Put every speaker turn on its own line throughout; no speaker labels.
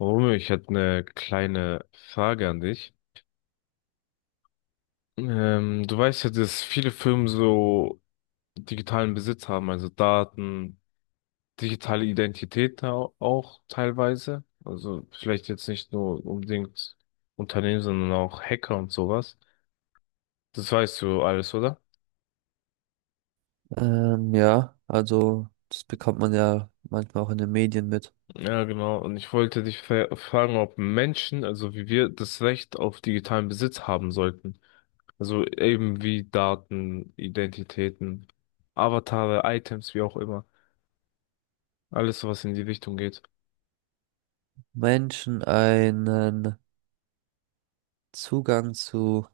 Romeo, ich hätte eine kleine Frage an dich. Du weißt ja, dass viele Firmen so digitalen Besitz haben, also Daten, digitale Identität auch teilweise. Also vielleicht jetzt nicht nur unbedingt Unternehmen, sondern auch Hacker und sowas. Das weißt du alles, oder?
Ja, also das bekommt man ja manchmal auch in den Medien mit.
Ja, genau. Und ich wollte dich fragen, ob Menschen, also wie wir, das Recht auf digitalen Besitz haben sollten. Also eben wie Daten, Identitäten, Avatare, Items, wie auch immer. Alles, was in die Richtung geht.
Menschen einen Zugang zu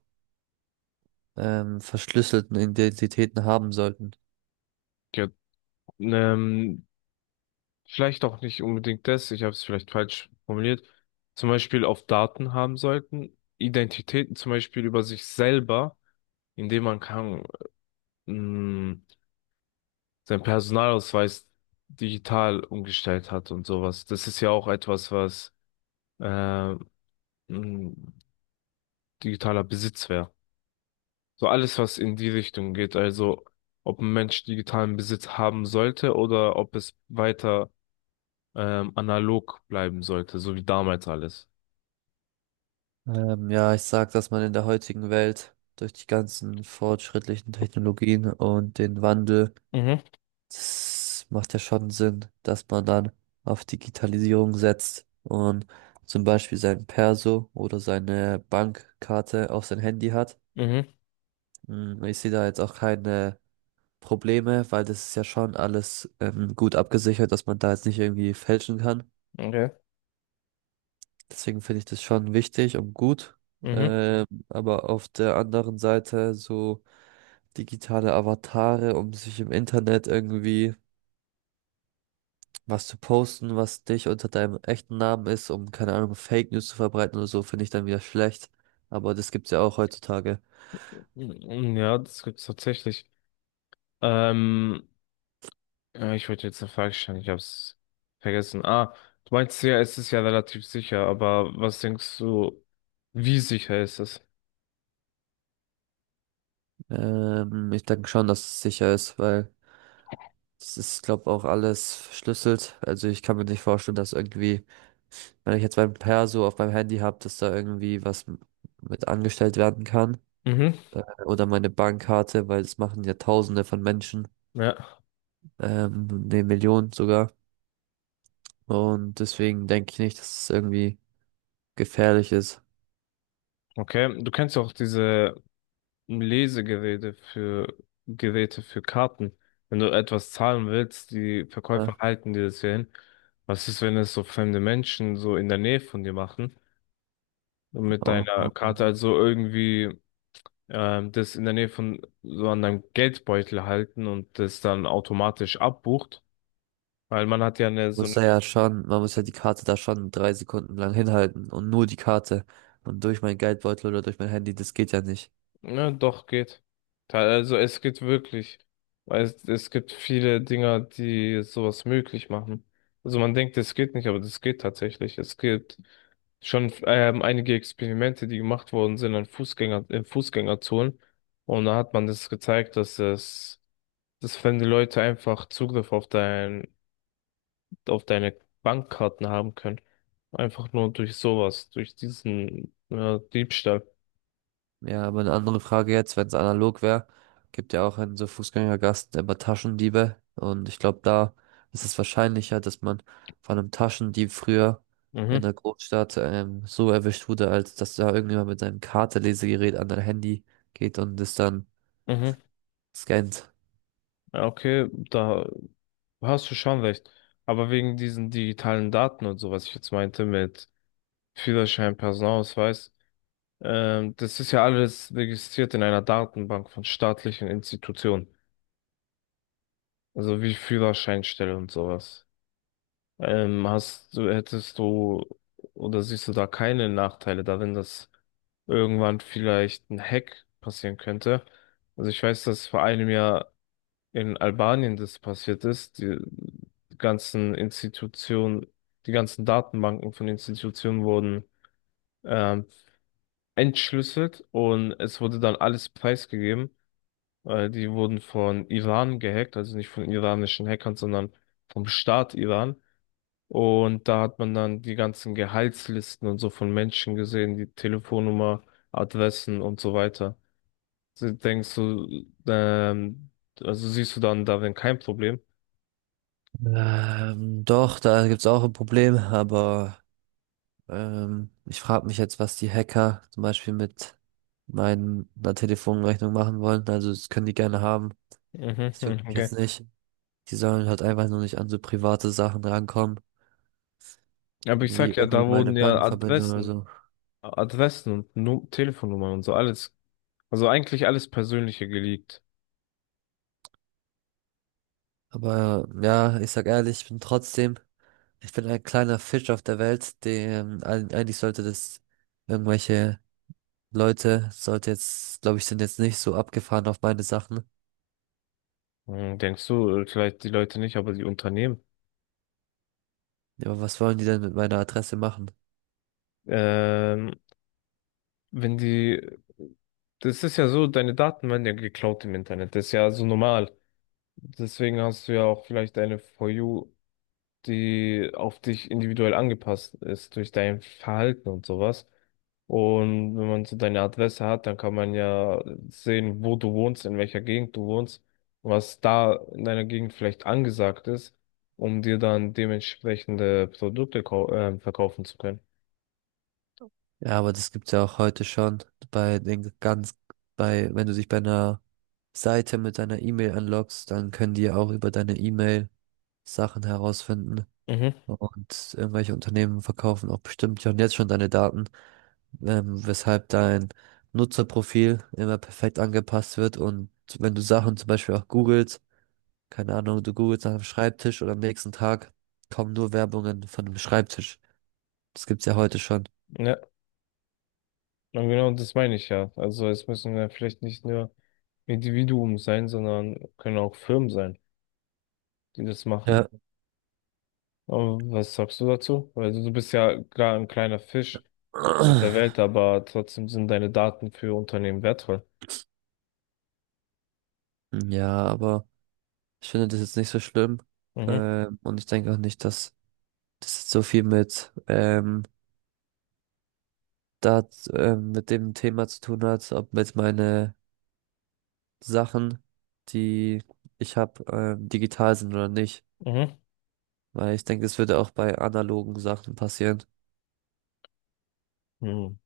verschlüsselten Identitäten haben sollten.
Ja, ähm, vielleicht auch nicht unbedingt das, ich habe es vielleicht falsch formuliert. Zum Beispiel auf Daten haben sollten, Identitäten zum Beispiel über sich selber, indem man kann, mh, seinen Personalausweis digital umgestellt hat und sowas. Das ist ja auch etwas, was äh, ein digitaler Besitz wäre. So alles, was in die Richtung geht, also ob ein Mensch digitalen Besitz haben sollte oder ob es weiter analog bleiben sollte, so wie damals alles.
Ja, ich sag, dass man in der heutigen Welt durch die ganzen fortschrittlichen Technologien und den Wandel,
Mhm,
das macht ja schon Sinn, dass man dann auf Digitalisierung setzt und zum Beispiel sein Perso oder seine Bankkarte auf sein Handy hat.
mhm,
Ich sehe da jetzt auch keine Probleme, weil das ist ja schon alles gut abgesichert, dass man da jetzt nicht irgendwie fälschen kann.
okay.
Deswegen finde ich das schon wichtig und gut.
Mhm.
Aber auf der anderen Seite so digitale Avatare, um sich im Internet irgendwie was zu posten, was dich unter deinem echten Namen ist, um keine Ahnung, Fake News zu verbreiten oder so, finde ich dann wieder schlecht. Aber das gibt's ja auch heutzutage.
Mm, ja, das gibt's tatsächlich. Ähm, Ich wollte jetzt eine Frage stellen, ich hab's vergessen. Ah, du meinst ja, es ist ja relativ sicher, aber was denkst du, wie sicher ist es?
Ich denke schon, dass es sicher ist, weil das ist, glaube auch alles verschlüsselt. Also ich kann mir nicht vorstellen, dass irgendwie, wenn ich jetzt mein Perso auf meinem Handy habe, dass da irgendwie was mit angestellt werden kann,
Mhm.
oder meine Bankkarte, weil das machen ja Tausende von Menschen,
Ja,
ne, Millionen sogar. Und deswegen denke ich nicht, dass es irgendwie gefährlich ist.
okay. Du kennst ja auch diese Lesegeräte für Geräte für Karten. Wenn du etwas zahlen willst, die
Ne?
Verkäufer halten dir das ja hin. Was ist, wenn es so fremde Menschen so in der Nähe von dir machen? Und mit
Oh,
deiner
oh, oh.
Karte
Man
also irgendwie das in der Nähe von so an deinem Geldbeutel halten und das dann automatisch abbucht. Weil man hat ja eine, so.
muss da ja schon, man muss ja die Karte da schon 3 Sekunden lang hinhalten und nur die Karte. Und durch meinen Geldbeutel oder durch mein Handy, das geht ja nicht.
Ja, doch, geht. Also es geht wirklich. Weil es gibt viele Dinger, die sowas möglich machen. Also man denkt, es geht nicht, aber das geht tatsächlich. Es gibt schon einige Experimente, die gemacht worden sind an Fußgänger, in Fußgängerzonen. Und da hat man das gezeigt, dass es, dass wenn die Leute einfach Zugriff auf auf deine Bankkarten haben können. Einfach nur durch sowas, durch diesen Diebstahl.
Ja, aber eine andere Frage jetzt, wenn es analog wäre, gibt ja auch in so Fußgängergassen immer Taschendiebe. Und ich glaube, da ist es wahrscheinlicher, dass man von einem Taschendieb früher in
Mhm,
der Großstadt so erwischt wurde, als dass da irgendjemand mit seinem Kartenlesegerät an dein Handy geht und es dann
mhm.
scannt.
Ja, okay, da hast du schon recht. Aber wegen diesen digitalen Daten und so, was ich jetzt meinte mit Führerschein, Personalausweis, das ist ja alles registriert in einer Datenbank von staatlichen Institutionen. Also wie Führerscheinstelle und sowas. Hättest du oder siehst du da keine Nachteile darin, dass irgendwann vielleicht ein Hack passieren könnte? Also ich weiß, dass vor einem Jahr in Albanien das passiert ist, ganzen Institutionen, die ganzen Datenbanken von Institutionen wurden ähm, entschlüsselt und es wurde dann alles preisgegeben. Die wurden von Iran gehackt, also nicht von iranischen Hackern, sondern vom Staat Iran. Und da hat man dann die ganzen Gehaltslisten und so von Menschen gesehen, die Telefonnummer, Adressen und so weiter. Also Denkst du, ähm, also siehst du dann darin kein Problem?
Doch, da gibt's auch ein Problem, aber ich frage mich jetzt, was die Hacker zum Beispiel mit meiner Telefonrechnung machen wollen. Also das können die gerne haben.
Mhm,
Das juckt
mhm,
mich
okay.
jetzt nicht. Die sollen halt einfach nur nicht an so private Sachen rankommen,
Aber ich
wie
sag ja,
irgendwie
da
meine
wurden ja
Bankverbindung oder
Adressen,
so.
Adressen und Nu Telefonnummern und so alles, also eigentlich alles Persönliche geleakt.
Aber ja, ich sag ehrlich, ich bin trotzdem, ich bin ein kleiner Fisch auf der Welt, dem eigentlich sollte das irgendwelche Leute, sollte jetzt, glaube ich, sind jetzt nicht so abgefahren auf meine Sachen.
Hm, denkst du, vielleicht die Leute nicht, aber die Unternehmen.
Ja, aber was wollen die denn mit meiner Adresse machen?
Ähm, wenn die, Das ist ja so, deine Daten werden ja geklaut im Internet, das ist ja so normal. Deswegen hast du ja auch vielleicht eine For You, die auf dich individuell angepasst ist durch dein Verhalten und sowas. Und wenn man so deine Adresse hat, dann kann man ja sehen, wo du wohnst, in welcher Gegend du wohnst, was da in deiner Gegend vielleicht angesagt ist, um dir dann dementsprechende Produkte verkaufen zu können.
Ja, aber das gibt's ja auch heute schon bei den ganz, bei, wenn du dich bei einer Seite mit deiner E-Mail anloggst, dann können die ja auch über deine E-Mail Sachen herausfinden.
Mhm.
Und irgendwelche Unternehmen verkaufen auch bestimmt ja und jetzt schon deine Daten, weshalb dein Nutzerprofil immer perfekt angepasst wird. Und wenn du Sachen zum Beispiel auch googelst, keine Ahnung, du googelst nach einem Schreibtisch und am nächsten Tag kommen nur Werbungen von einem Schreibtisch. Das gibt's ja heute schon.
Ja, und genau das meine ich ja. Also es müssen ja vielleicht nicht nur Individuen sein, sondern können auch Firmen sein, die das machen.
Ja.
Aber was sagst du dazu? Also du bist ja klar ein kleiner Fisch auf der Welt, aber trotzdem sind deine Daten für Unternehmen wertvoll.
Ja, aber ich finde das jetzt nicht so schlimm.
Mhm,
Und ich denke auch nicht, dass das jetzt so viel mit da mit dem Thema zu tun hat, ob jetzt meine Sachen, die ich habe, digital sind oder nicht.
mhm,
Weil ich denke, es würde auch bei analogen Sachen passieren.
mhm.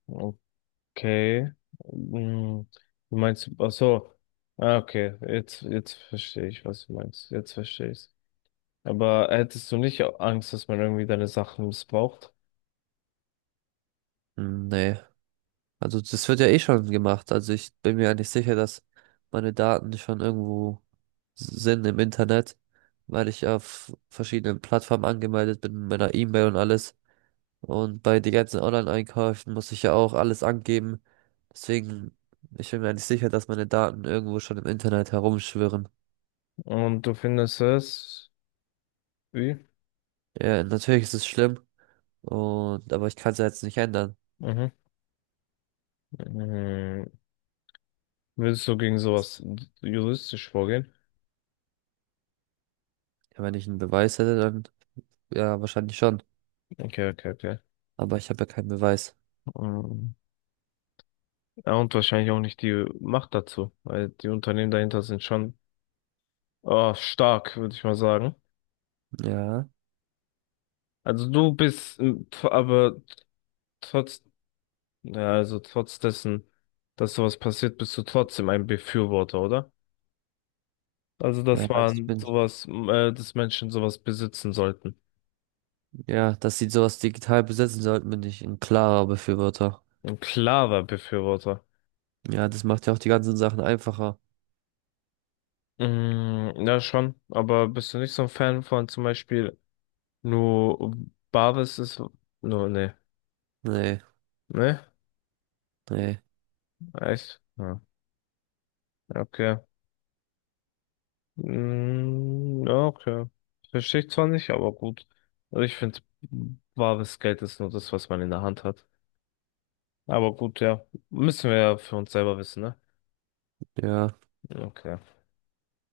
Okay. Mhm. Du meinst, ach so, ah, okay, jetzt verstehe ich, was du meinst. Jetzt verstehe ich's. Aber hättest du nicht Angst, dass man irgendwie deine Sachen missbraucht?
Hm, nee. Also das wird ja eh schon gemacht. Also ich bin mir eigentlich sicher, dass meine Daten schon irgendwo sind im Internet, weil ich auf verschiedenen Plattformen angemeldet bin, mit meiner E-Mail und alles. Und bei den ganzen Online-Einkäufen muss ich ja auch alles angeben. Deswegen, ich bin mir nicht sicher, dass meine Daten irgendwo schon im Internet herumschwirren.
Und du findest es, wie?
Ja, natürlich ist es schlimm. Und, aber ich kann es ja jetzt nicht ändern.
Mhm. Mhm. Würdest du gegen sowas juristisch vorgehen?
Ja, wenn ich einen Beweis hätte, dann ja, wahrscheinlich schon.
Okay, okay, okay.
Aber ich habe ja keinen Beweis.
Mhm. Ja, und wahrscheinlich auch nicht die Macht dazu, weil die Unternehmen dahinter sind schon, oh, stark, würde ich mal sagen.
Ja,
Also du bist trotz, ja, also trotz dessen, dass sowas passiert, bist du trotzdem ein Befürworter, oder? Also,
ja, also ich bin,
dass Menschen sowas besitzen sollten.
ja, dass sie sowas digital besitzen sollten, bin ich ein klarer Befürworter.
Ein klarer Befürworter.
Ja, das macht ja auch die ganzen Sachen einfacher.
Mm, ja, schon, aber bist du nicht so ein Fan von zum Beispiel nur Barvis ist, nur, nee,
Nee,
ne?
nee,
Echt? Ja, okay. Mm, ja, okay. Verstehe ich zwar nicht, aber gut. Also ich finde, wahres Geld ist nur das, was man in der Hand hat. Aber gut, ja. Müssen wir ja für uns selber wissen, ne?
ja.
Okay.